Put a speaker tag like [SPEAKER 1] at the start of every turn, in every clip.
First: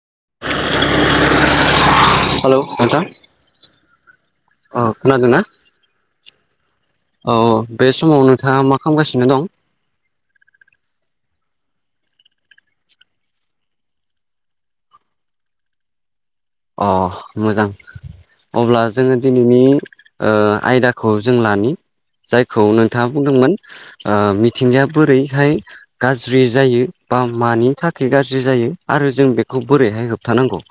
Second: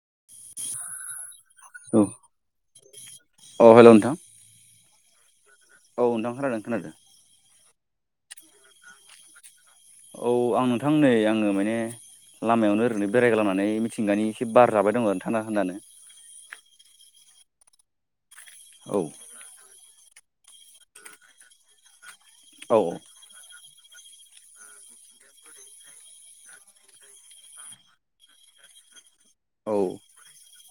[SPEAKER 1] [inaudible] औ
[SPEAKER 2] हेलौ
[SPEAKER 1] अ हेल' नोंथां
[SPEAKER 2] अ खोनादोना?
[SPEAKER 1] औ नोंथां खोनादों खोनादों।
[SPEAKER 2] बे समाव नोंथाङा मा खामगासिनो दं?
[SPEAKER 1] औ आं नोंथां नै आङो माने लामायावनो ओरैनो बेरायग्लांनानै मिथिंगानि इसे बार जाबाय दं आरो थानदा थानदा नो
[SPEAKER 2] अ मोजां अब्ला
[SPEAKER 1] औ
[SPEAKER 2] जोङो दिनैनि ओ आयदाखौ जों लानि जायखौ
[SPEAKER 1] औ
[SPEAKER 2] नोंथाङा बुंदोंमोन ओ मिथिंगाया बोरैहाय गाज्रि जायो बा मानि थाखाय गाज्रि जायो आरो जों बेखौ
[SPEAKER 1] औ
[SPEAKER 2] बोरैहाय होबथानांगौ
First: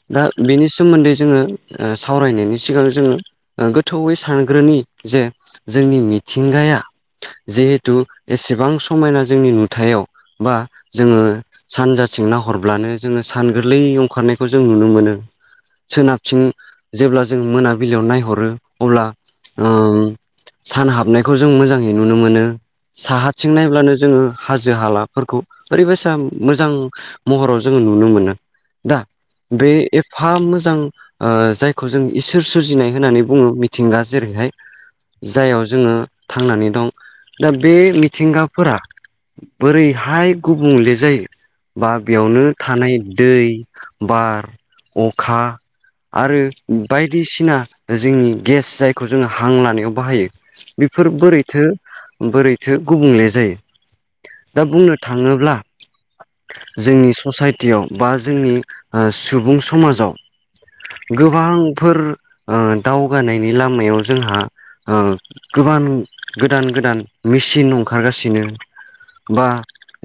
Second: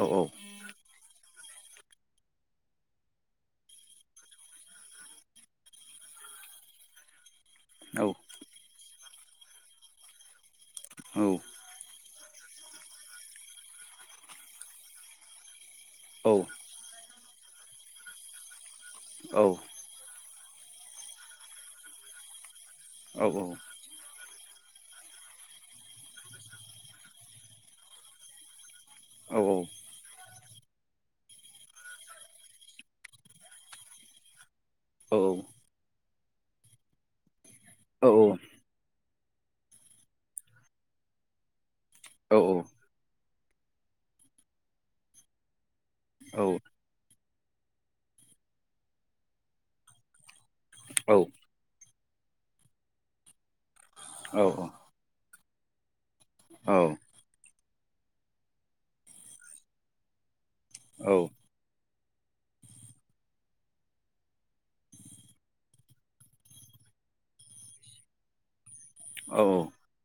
[SPEAKER 1] औ
[SPEAKER 2] दा बिनि सोमोन्दै जोङो ओ सावरायनायनि सिगां जोङो ओ गोथौयै सानग्रोनि जे जोंनि मिथिंगाया जिहेथु
[SPEAKER 1] औ
[SPEAKER 2] एसेबां समायना जोंनि नुथायाव बा जोङो
[SPEAKER 1] औ
[SPEAKER 2] सानजा थिं नाहरब्लानो जोङो सान गोरलै ओंखारनायखौ जों नुनो मोनो सोनाबथिं जेब्ला जों मोनाबिलियाव नायहरो अब्ला‌
[SPEAKER 1] औ
[SPEAKER 2] उम सान हाबनायखौ जों मोजाङै नुनो मोनो साहाथिं नायब्लानो जोङो हाजो हालाफोरखौ ओरैबायसा मोजां महराव जोङो नुनो मोनो दा
[SPEAKER 1] औ
[SPEAKER 2] बे एफा मोजां ओ जायखौ जों इसोर सोरजिनाय होननानै बुङो मिथिंगा जेरैहाय
[SPEAKER 1] औ औ
[SPEAKER 2] जाययाव जोङो थांनानै दं दा बे
[SPEAKER 1] औ
[SPEAKER 2] मिथिंगाफोरा बोरैहाय गुबुंले जायो बा बेयावनो
[SPEAKER 1] औ
[SPEAKER 2] थानाय दै बार अखा आरो बायद दिसिना जोंनि गेस जायखौ जोङो हां लानायाव बाहायो बेफोर बोरैथो बोरैथो गुबुंले जायो दा बुंनो थाङोब्ला जोंनि ससाइटियाव बा जोंनि ओ सुबुं समाजाव गोबांफोर ओ दावगानायनि लामायाव जोंहा गोबान गोदान गोदान मेसिन ओंखारगासिनो बा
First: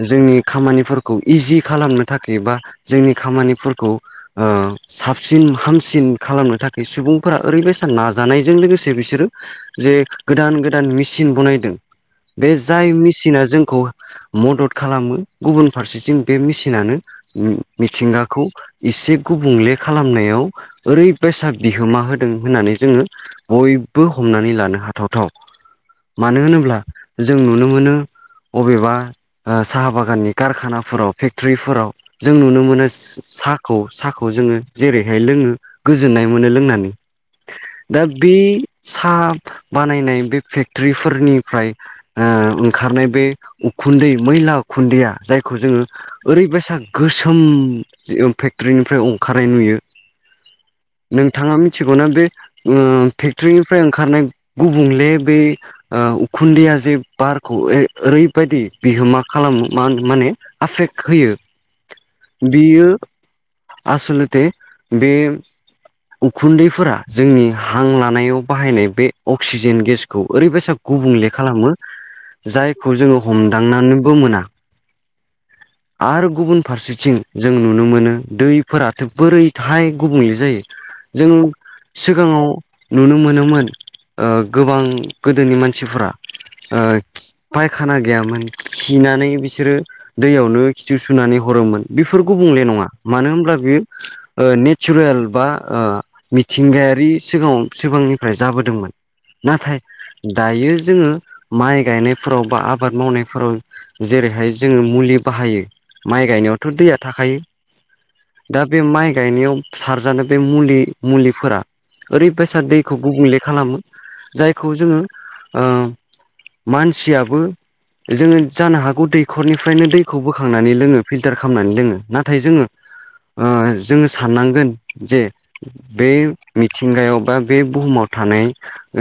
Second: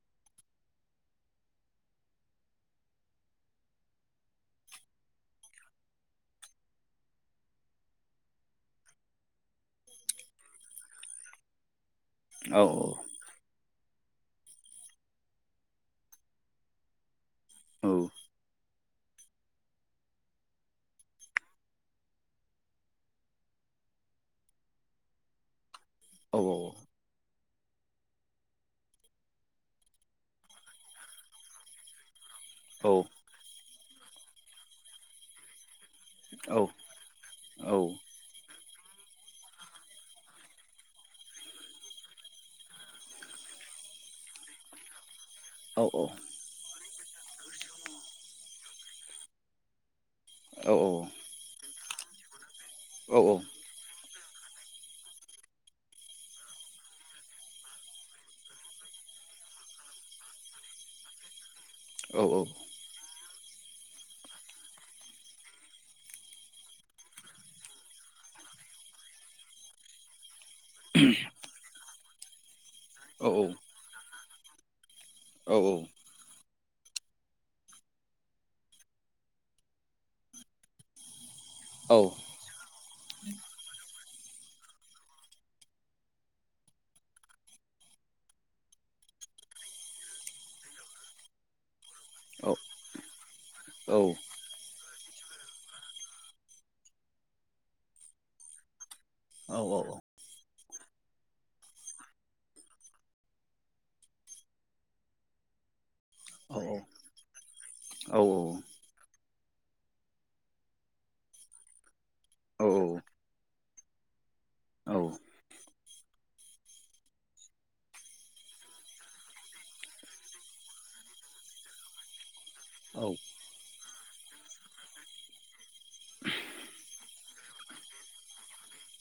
[SPEAKER 2] जोंनि खामानिफोरखौ इजि खालामनो थाखाय बा जोंनि खामानि फोर खौ ओ साबसिन हामसिन खालामनो थाखाय सुबुंफोरा ओरैबायसा नाजानायजों लोगोसे से बिसोरो जे गोदान गोदान मेचसन बनायदों बे जाय मेसिना जों खौ मदद खालामो गुबुन फारसेथिं बे मेसिनानो मिथिंगाखौ एसे गुबुंले खालामनायाव ओरैबायसा बिहोमा होदों होननानै जोङो बयबो बेबो हमनानै लानो हाथावथाव मानो होनोब्ला जों नुनो मोनो अबेबा ओ साहा बागाननि कारखानाफोराव फेक्टरिफोराव जों नुनो मोनो साहाखौ साहाखौ जोङो जेरैहाय लोङो गोजोननाय मोनो लोंनानै दा बे साहा बानायनाय बे फेक्टरिफोरनिफ्राय ओ ओंखारनाय बे खुन्दै मैला उखुन्दैया जाय खौ जोङो ओरैबायसा गोसोम फेक्टरिनिफ्राय ओंखारनाय नुयो नोंथाङा मिथिगौना बे ओ फेक्टरिनिफ्राय ओंखारनाय गुबुंले बे ओ उखुन्दैया जे बारखौ ए ओरैबायदि बिहोमा खा खालामो मा माने आफेक्ट होयो बियो आसलथे बे उखुन्दैफोरा जोंनि हां लानायाव बाहायनाय बे अक्सिजेन गेसखौ ओरैबायसा गुबुंले खालामो जायखौ जोङो हमदांनानैबो मोना आरो गुबुन फारसेथिं जों नुनो मोनो दैफोराथ बोरैथाय गुबुंले जायो जों सिगाङाव नुनो मोनोमोन ओ गोबां गोदोनि मानसिफोरा ओ फायखाना गैयामोन खिनानै बिसोरो दैयावनो खिथु सुनानै हरोमोन। बेफोरखौ गुबुंले नङा मानो होनब्ला बेयो
[SPEAKER 1] औ
[SPEAKER 2] ओ ने सुरेल बा ओ मिथिंगायारि सिगाङाव सिगांनिफ्राय जाबोदोंमोन।
[SPEAKER 1] औ
[SPEAKER 2] नाथाय
[SPEAKER 1] औ
[SPEAKER 2] दायो जोङो माइ गायनायफ्राव बा आबाद मावनायफोराव जेरैहाय जोङो मुलि बाहायो माइ
[SPEAKER 1] औ
[SPEAKER 2] गायनायावथ दैया थाखायो
[SPEAKER 1] औ औ
[SPEAKER 2] दा बे माइ गायनायाव सारजानो बे मुलि मुलिफोरा ओरैबायसा दैखौ गुबुंले खालामो जायखौ जोङो ओ मानसियाबो जोङो जानो हागौ दैखरनिफ्रायनो दैखौ बोखांनानै लोङो फिल्टार खालामनानै लोङो ना थाय जोङो ओ जोङो साननांगोन जे बे मिथिंगायाव बा बे बुहुमाव थानाय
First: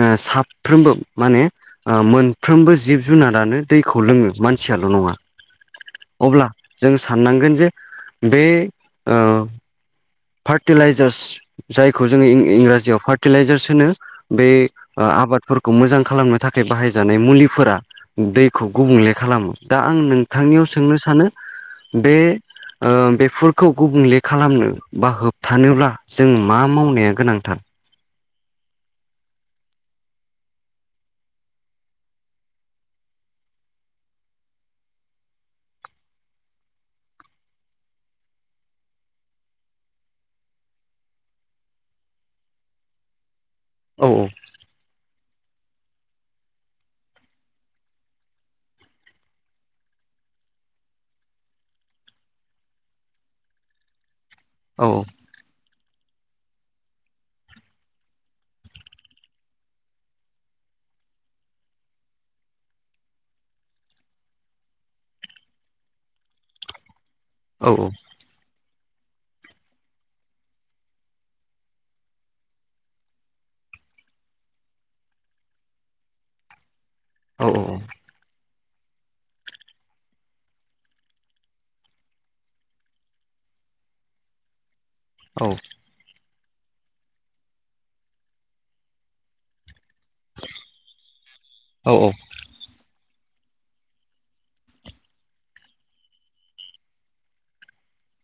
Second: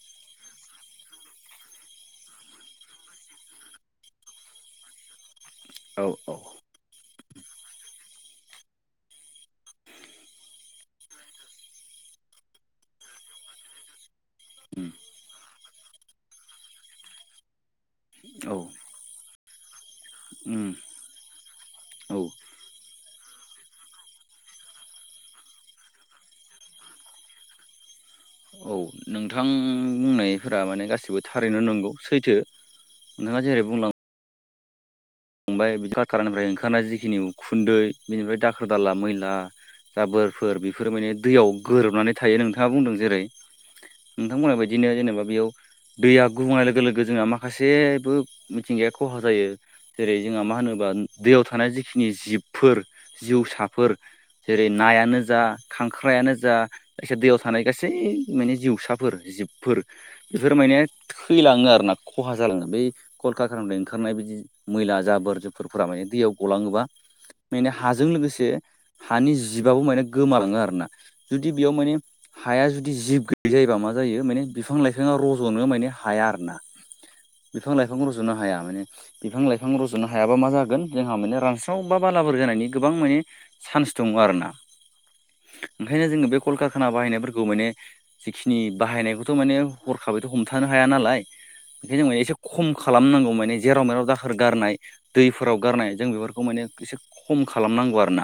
[SPEAKER 2] ओ साफ्रोमबो माने ओ मोनफ्रोमबो जिब जुनारा नों दैखौ लोङो मानसियाल नङा अब्ला जों साननांगोन जे बे ओ फार्टिलाइजार्स जायखौ जोङो इंराजियाव फार्टिलाइजार्स होनो। बे ओ आबादफोरखौ मोजां खालामनो थाखाय बाहायजानाय मुलिफोरा दैखौ गुबुंले खालामो दा आं नोंथांनियाव सोंनो सानो बे ओ बेफोरखौ गुबुंले खालामनो बा होबथानोब्ला जों मा मावनाया गोनांथार [inaudible]
[SPEAKER 1] औ नोंथां बुंनायफोरा माने गासिबो थारैनो नंगौ सैथो नोङा जेरै बुंलां बाय खारखानानिफ्राय ओंखारनाय जिखिनि उखुन्दै बिनिफ्राय दाखोर दाला मैला जाबोरफोर बेफोर माने दैयाव गोरोबनानै थायो नोंथाङा बुंदों जेरै।
[SPEAKER 2] औ
[SPEAKER 1] नोंथां बुंनाय बायदिनो जेनेबा बेयाव दैया गुबुंनाय लोगो लोगो जोंना माखासेबो मिथिंगाया खहा जायो। जेरै जोंहा मा होनोबा दैयाव थानाय जिखिनि जिबफोर जिउसाफोर जेरै
[SPEAKER 2] औ
[SPEAKER 1] नायानो जा खां ख्रायानो जा खायसे दैयाव थानाय गासै माने जिउसाफोर जिबफोर बेफोर माने थैलाङो आरो ना खहा जालाङो बै कलकारखानानिफ्राय ओंखारनाय बिदि मैला जाबोर जुबोरफोरा माने दैयाव गलाङोबा
[SPEAKER 2] औ
[SPEAKER 1] माने हाजों लोगोसे हानि जिबाबो माने गोमालाङो आरोना। जुदि बेयाव माने हाया जुदि जिब गैयै जायोबा मा जायो माने बिफां लाइफाङा रजनो माने हाया आरोना। बिफां लाइफांखौ रज'नो हाया माने बिफां लाइफां रज'नो हायाबा मा जागोन जोंहा माने रानस्राव बा बालाबारि जानायनि गोबां माने चान्स दङ आरोना।
[SPEAKER 2] औ
[SPEAKER 1] ओंखायनो जोङो बे कलकारखाना बाहायनायफोरखौ माने जिखिनि बाहायनायखौथ' माने हरखाबैथ' हमथानो हाया नालाय। ओंखायनो माने एसे खम खालामनांगौ माने जेराव मेराव दा दाखोर गारनाय दैफोराव गारनाय जों बेफोरखौ माने एसे खम खालामनांगौ आरोना।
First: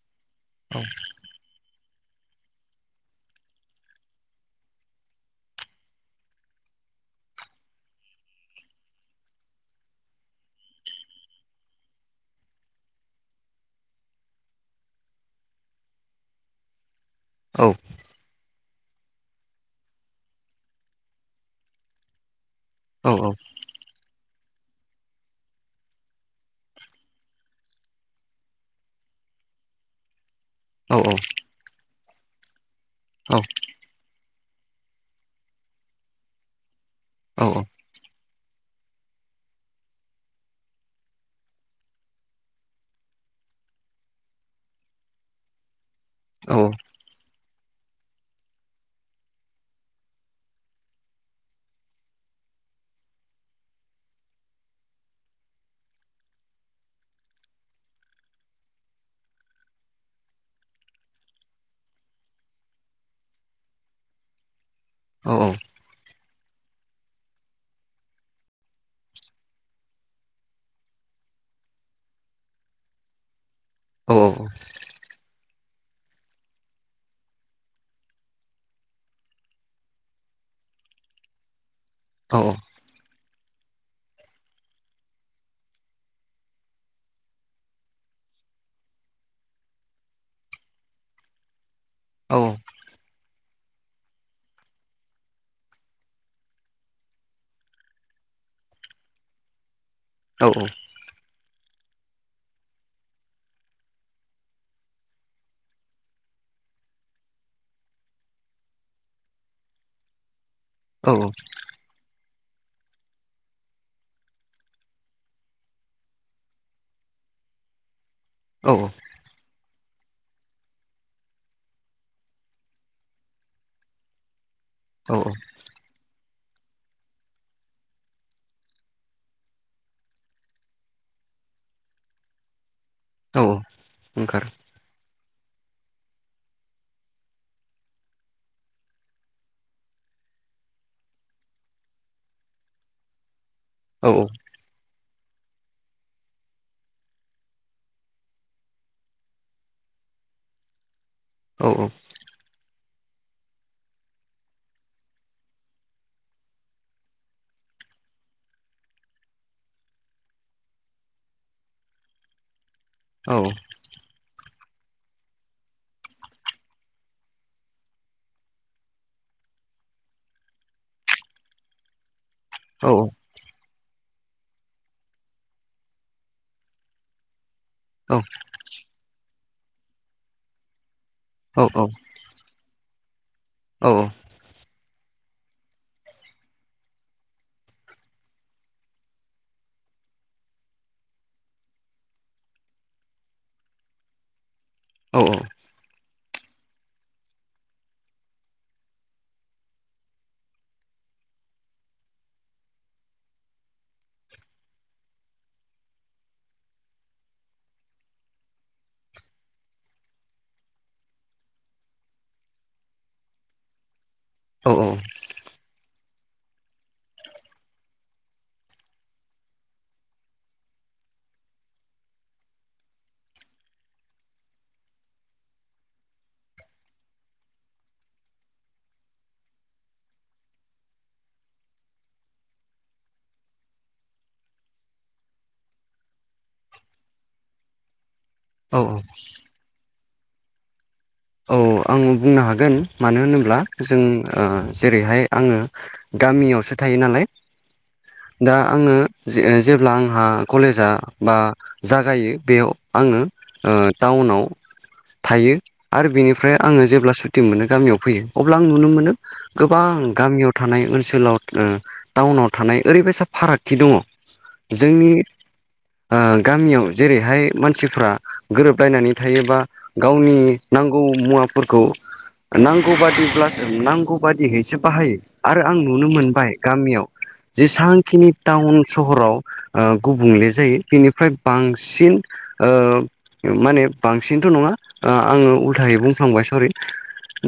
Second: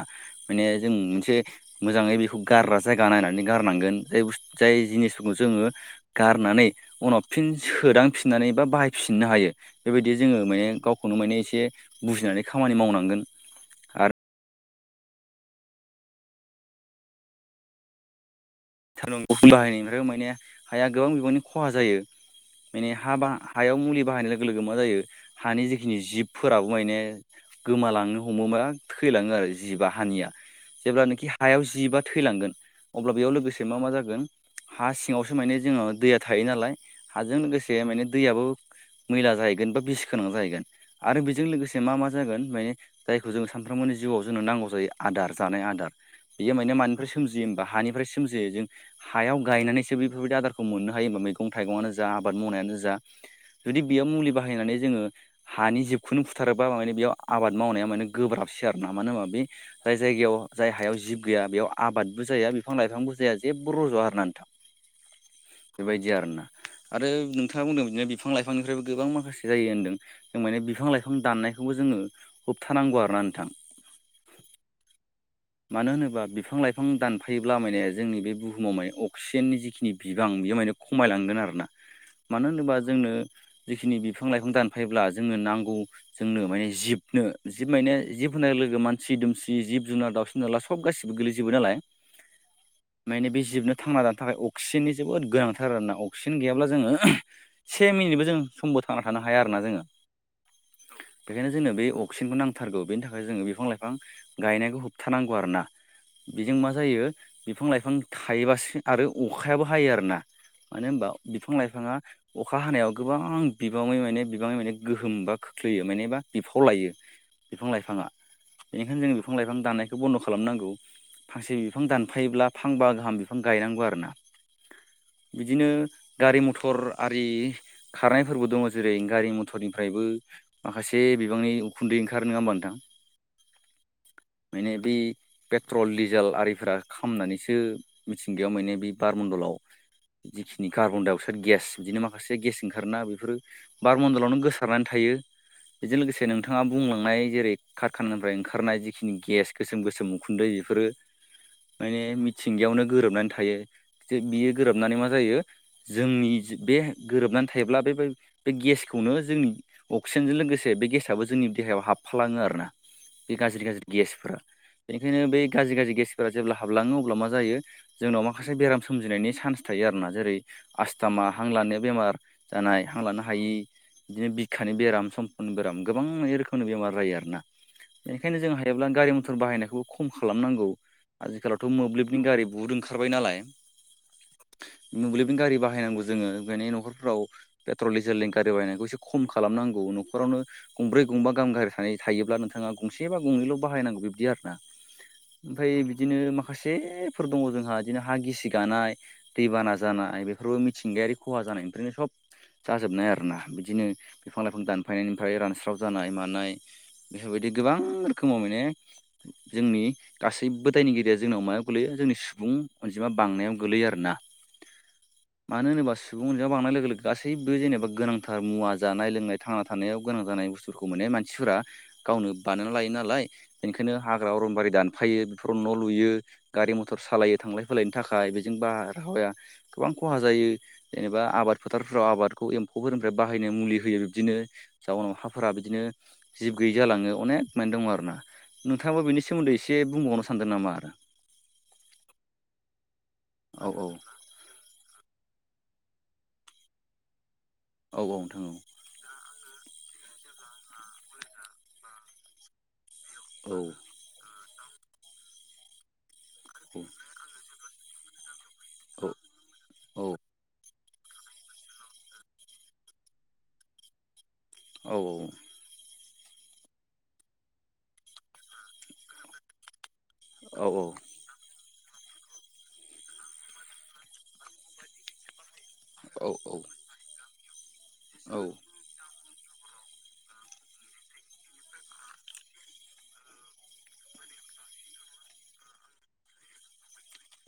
[SPEAKER 1] माने जों मोनसे मोजाङै बेखौ गारग्रा जायगा नायनानै गारनांगोन जाय बुस जाय जिनिसफोरखौ जोङो गारनानै उनाव फिन सोदांफिननानै बा बाहायफिननो हायो, बेबायदि जोङो माने गावखौनो माने एसे बुजिनानै खामानि मावनांगोन आरो।
[SPEAKER 2] औ।
[SPEAKER 1] [unintelligible] बाहायनायनिफ्राय माने हाया गोबां बिबांनि खहा जायो। माने हा बा हायाव मुलि बाहायनाय लोगो लोगो लोगो मा जायो हानि जिखिनि जिबफोराबो माने गोमालांनो हमोबा थैलाङो आ रो जिबा हानिया। जेब्लानाखि हायाव जिबा थैलांगोन अब्ला बेयाव लोगोसे गोन हा सिङावसो माने जोङो दैया थायो नालाय हाजों लोगोसे माने दैआबो मैला जाहैगोन बा बिसि गोनां जाहैगोन आरो बेजों लोगोसे मा मा जागोन माने जायखौ जों सान फ्रोमनि जिउआव जोंनो नांगौ जायो आदार जानाय आदार। बेयो माने मानिफ्राय सोमजियो होमबा हानिफ्राय सोमजियो। जों हायाव गायनानैसो बेफोरबायदि आदारखौ मोननो हायो होमबा मैगं थाइगङानो जा आबाद मावनायानो जा जुदि बेयाव मुलि बाहायनानै जोङो हानि जिबखौनो फुथारोबा माने बेयाव आबाद मावनाया माने गोब्राब सै आरोना। मानो होनोबा बे जाय जायगायाव जाय हायाव जिब गैया बेयाव आबादबो जाया बिफां लाइफांबो जाया जेबो रज'आ आरोना नोंथां, बेबायदि आरोना। आरो नोंथाङा बुंदों बिदिनो बिफां लाइफांनिफ्रायबो गोबां माखासे जायो होन्दों। जों माने बिफां लाइफां दाननाय खौबो जोङो होबथानांगौ आरोना नोंथां।
[SPEAKER 2] अह।
[SPEAKER 1] मानो होनोबा बिफां लाइफां दानफायोब्ला माने जोंनि बे बुहुमाव माने अक्सिजेननि जिखिनि बिबां बेयो माने खमायलांगोन आरोना। मानो होनोबा जोंनो जिखिनि बिफां लाइफां दानफायोब्ला जोंनो नांगौ जोंनो माने जिबनो जिब माने जिब होनाय लोगो लोगो मानसि दुमसि, जिब जुनार, दाउसिन दाला सब गासिबो गोलैजोबो नालाय।
[SPEAKER 2] औ।
[SPEAKER 1] माने बे जिबनो थांना दानो थाखाय अक्सिजेननि जोबोद गोनांथार आरोना। अक्सिजेन गैयाब्ला जोङो से मिनिटबो जों समबो थांना थानो हाया आरोना जोङो। बेखायनो जोंनो बे अक्सिजेनखौ नांथारगौ। बेनि थाखाय जोङो बिफां लाइफां गायनायखौ होबथानांगौ आरोना। बेजों मा जायो बिफां लाइफां थायोबासो आरो अखायाबो हायो आरोना। मानो होनबा बिफां लाइफाङा अखा हानायाव गोबां बिबाङै माने बिबाङै माने गोहोम बा खोख्लैयो माने बा बिफाव लायो। बिफां लाइफाङा।
[SPEAKER 2] औ
[SPEAKER 1] बेनिखायनो जों बिफां लाइफां दाननायखौ बन्द' खालामनांगौ। फांसे बिफां दान फायोब्ला फांबा गाहाम बिफां गायनांगौ आरोना।
[SPEAKER 2] औ
[SPEAKER 1] बिदिनो गारि मथर आरि खारनायफोरबो दङ जेरै गारि मथरनिफ्रायबो माखासे बिबांनि उन्दै ओंखारो नङा होनबा नोंथां।
[SPEAKER 2] औ ओंखारो।
[SPEAKER 1] माने बे पेट्रल डिजेल आरिफोरा खामनानैसो मिथिंगायाव माने बे बारमण्डलाव जिखिनि कार्बन डाइ अक्साइद गेस बिदिनो माखासे गेस ओंखारोना बेफोरो बार
[SPEAKER 2] औ
[SPEAKER 1] मन्दलावनो गोसारनानै थायो। बेजों लोगोसे नोंथाङा बुंलांनाय जेरै कारखानानिफ्राय ओंखारनाय जिखिनि गेस गोसोम गोसोम उखुन दै बेफोरो
[SPEAKER 2] औ
[SPEAKER 1] माने मिथिंगायावनो गोरोबनानै थायो बियो गोरोबनानै मा जायो जोंनि बे गोरोबनानै थायोब्ला बेबाय बे गेसखौनो जोंनि अक्सिजेनजों लोगोसे बे गेसाबो जोंनि देहायाव हाबफालाङो आरोना।
[SPEAKER 2] औ
[SPEAKER 1] बे गाज्रि गाज्रि गेसफोरा बेनिखायनो बे गाज्रि गाज्रि गेसफोरा जेब्ला हाबलाङो अब्ला मा जायो जोंनाव माखासे बेराम सोमजिनायनि सान्स थायो आरोना जेरै आस्थामा हां लानाया बेमार जानाय
[SPEAKER 2] औ
[SPEAKER 1] हां लानो हायि बिदिनो बिखानि बेराम सम्पनि बेराम गोबां बे रोखोमनि बेमार जायो आरोना।
[SPEAKER 2] औ
[SPEAKER 1] बेनिखायनो जों हायोब्ला गारि मथर बाहायनायखौबो खम खालामनांगौ। आजिखालावथ' मोब्लिबनि गारि बुहुद ओंखारबाय नालाय
[SPEAKER 2] औ
[SPEAKER 1] मोब्लिबनि गारि बाहायनांगौ जोङो बेनो न'खरफ्राव पेट्रल डिजेलनि गारि बाहायनायखौ एसे खम खालामनांगौ। न'खरावनो गंब्रै गंबा गाहाम गारि सानाय थायोब्ला नोंथाङा गंसे बा गंनैल' बाहायनांगौ बिब्दि आरोना। ओमफ्राय बिब दिनो माखासेफोर दङ जोंहा बिदिनो हा गिसि गानाय दै बाना जानाय बेफोरबो मिथिंगायारि खहा जानाय ओमफ्रायनो सब जाजोबनाय आरोना बिदिनो बिफां लाइफां दानफायनायनिफ्राय रानस्राव जानाय मानाय बेफोरबायदि गोबां रोखोमाव माने जोंनि गासैबो दायनिगिरिया जोंनाव मायाव गोलैयो जोंनि सुबुं अनजिमा बांनायाव गोलैयो आरोना।
[SPEAKER 2] औ औ।
[SPEAKER 1] मानो होनोबा सुबुं अनजायाव बांनाय लोगो गासैबो जेनेबा गोनांथार मुवा जानाय लोंनाय थांना थानायाव गोनां जानाय बुस्थु फोरखौ मोननाय मानसिफोरा गावनो बानायना लायो नालाय बेनिखायनो हाग्रा अरनबारि दानफायो बेफोराव न' लुयो गारि मथर सालायो थांलाय फैलायनि थाखाय बेजों बारहावाया गोबां खहा जायो। जेनेबा आबाद फोथारफ्राव आबादखौ एम्फौफोरनिफ्राय बाहायनो मुलि होयो बिदिनो जाउनाव हा फोरा बिदिनो जिब गैयै जालाङो अनेक माने दङ आरोना।
[SPEAKER 2] औ
[SPEAKER 1] नोंथाङाबो बेनि सोमोन्दै एसे बुंबावनो सानदों नामा?
[SPEAKER 2] औ आं बुंनो हागोन मानो होनोब्ला
[SPEAKER 1] औ औ
[SPEAKER 2] जों ओ जेरैहाय आङो गामियावसो थायो नालाय
[SPEAKER 1] औ औ नोंथां औ
[SPEAKER 2] दा आङो जे-जेब्ला आंहा कलेजआ बा जागायो बेयाव आङो
[SPEAKER 1] औ
[SPEAKER 2] ओ टाउनाव थायो आरो बेनिफ्राय फ्राय आङो जेब्ला सुत मोनो गामियाव फैयो अब्ला आं नुनो मोनो गोबां
[SPEAKER 1] औ
[SPEAKER 2] गामियाव थानाय ओनसोल ओनसोलाव टाउनाव थानाय ओरैबायसा फारागथि दङ
[SPEAKER 1] औ
[SPEAKER 2] जोंनि
[SPEAKER 1] औ
[SPEAKER 2] ओ गामियाव जेरैहाय मानसिफ्रा गोरोबलायनानै थायोबा गावनि
[SPEAKER 1] औ
[SPEAKER 2] नांगौ मुवाफोरखौ नांगौ बादिब्लासो नांगौ बादियैसो बाहायो। आरो आं नुनो
[SPEAKER 1] औ
[SPEAKER 2] मोनबाय गामियाव जेसांखिनि टाउन सहराव ओ गुबुंले जायो बेनिफ्राय बांसिन ओ माने बांसिन ल' नङा ओ आं उल्थायै बुंफ्लांबाय सरि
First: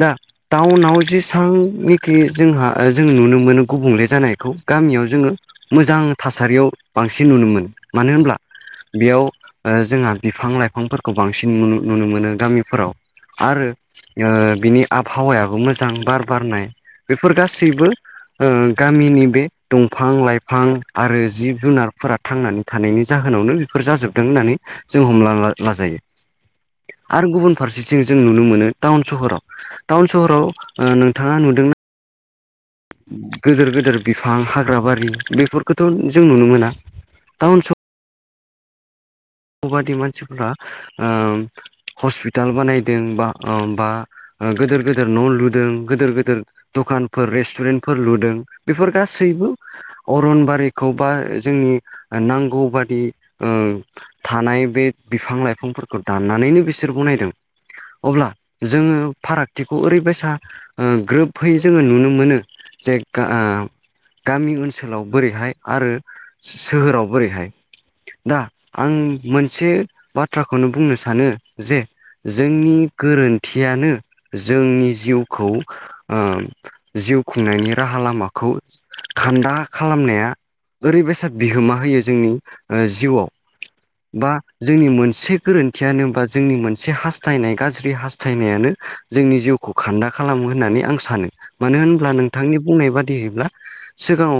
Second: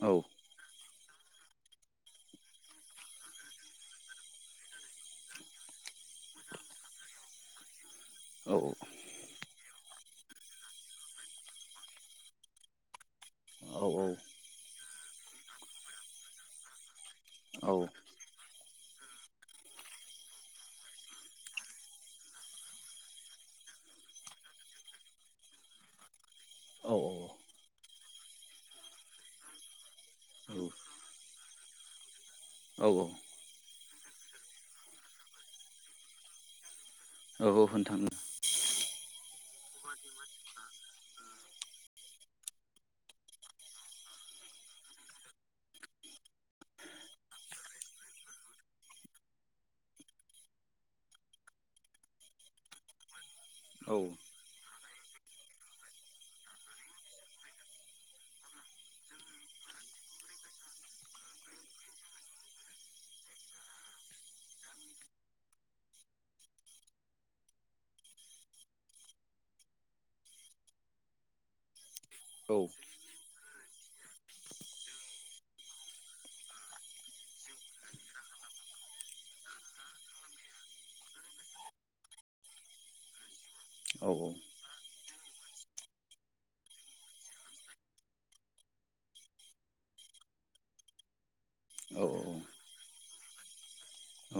[SPEAKER 2] दा ताउनाव जेसांनिखि जोंहा ओ जों नुनो मोनो गुबुंले जानायखौ गामियाव जोङो मोजां थासारियाव बांसिन नुनो मोनो मानो होनब्ला बेयाव ओ जोंहा बिफां लाइफांफोरखौ बांसिन नुनो मोनो गामिफोराव आरो बिनि ओ आबहावायाबो मोजां बार बारनाय बेफोर
[SPEAKER 1] औ
[SPEAKER 2] गासैबो ओ गामिनि बे दंफां लाइफां आरो जिब जुनारफोरा थांनानै थानायनि जाहोनावनो बेफोर जाजोबदों होननानै जों हमला ला-लाजायो। आरो गुबुन फारसेथिं जों नुनो मोनो टाउन सहराव टाउन सहराव ओ नोंथाङा नुदोंना?
[SPEAKER 1] औ
[SPEAKER 2] गोदोर गोदोर बिफां हाग्रा बारि बेफोर खौथ' जों नुनो मोना।
[SPEAKER 1] औ औ होन थाङो।
[SPEAKER 2] ग बादि मानसि फोरा ओ हस्पिटाल बानायदों बा बा गिदिर गिदिर न' लुदों गिदिर गिदिर दुखान फोर रेस्टुरेन्ट फोर लुदों बेफोर गासैबो अरनबारिखौ बा जोंनि नांगौ बादि ओ
[SPEAKER 1] औ
[SPEAKER 2] नाय बे बिफां लाइफां फोरखौ दानना नैनो बिसोर बनायदों। अब्ला जोङो फारागथिखौ ओरै बायसा ग्रोबहै जोङो नुनो मोनो। जे गा आ गामि ओनसोलाव बोरैहाय आरो सोहोराव बोरैहाय दा आं मोनसे बाथ्राखौनो बुंनो सानो जे
[SPEAKER 1] औ
[SPEAKER 2] जोंनि गोरोन्थि यानो जोंनि जिउखौ जिउ खुंनायनि राहा लामाखौ खान्दा खालामनाया ओरै बायसा बिहोमा होयो जोंनि जिउआव।
[SPEAKER 1] औ औ
[SPEAKER 2] बा जोंनि मोन मोनसे गोरोन्थियानो बा जोंनि मोनसे हास्थायनाय गाज्रि हास्थायनायानो जोंनि जिउखौ खान्दा खालामो होननानै आं सानो मानो होनब्ला नोंथांनि बुंनाय बादियैब्ला सिगाङाव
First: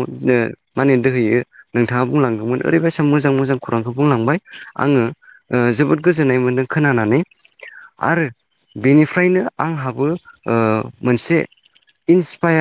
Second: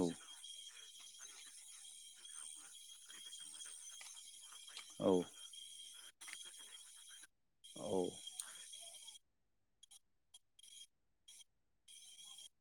[SPEAKER 2] माने दिनैयो नोंथाङा बुंलांगौमोन ओरै बायसा मोजां मोजां खौरां बेखौ बुंलांबाय आङो
[SPEAKER 1] औ
[SPEAKER 2] ओ जोबोद गोजोननाय मोनदों खोनानानै।
[SPEAKER 1] औ औ
[SPEAKER 2] आरो बेनिफ्रायनो आं हाबो ओ मोनसे इन्सपायार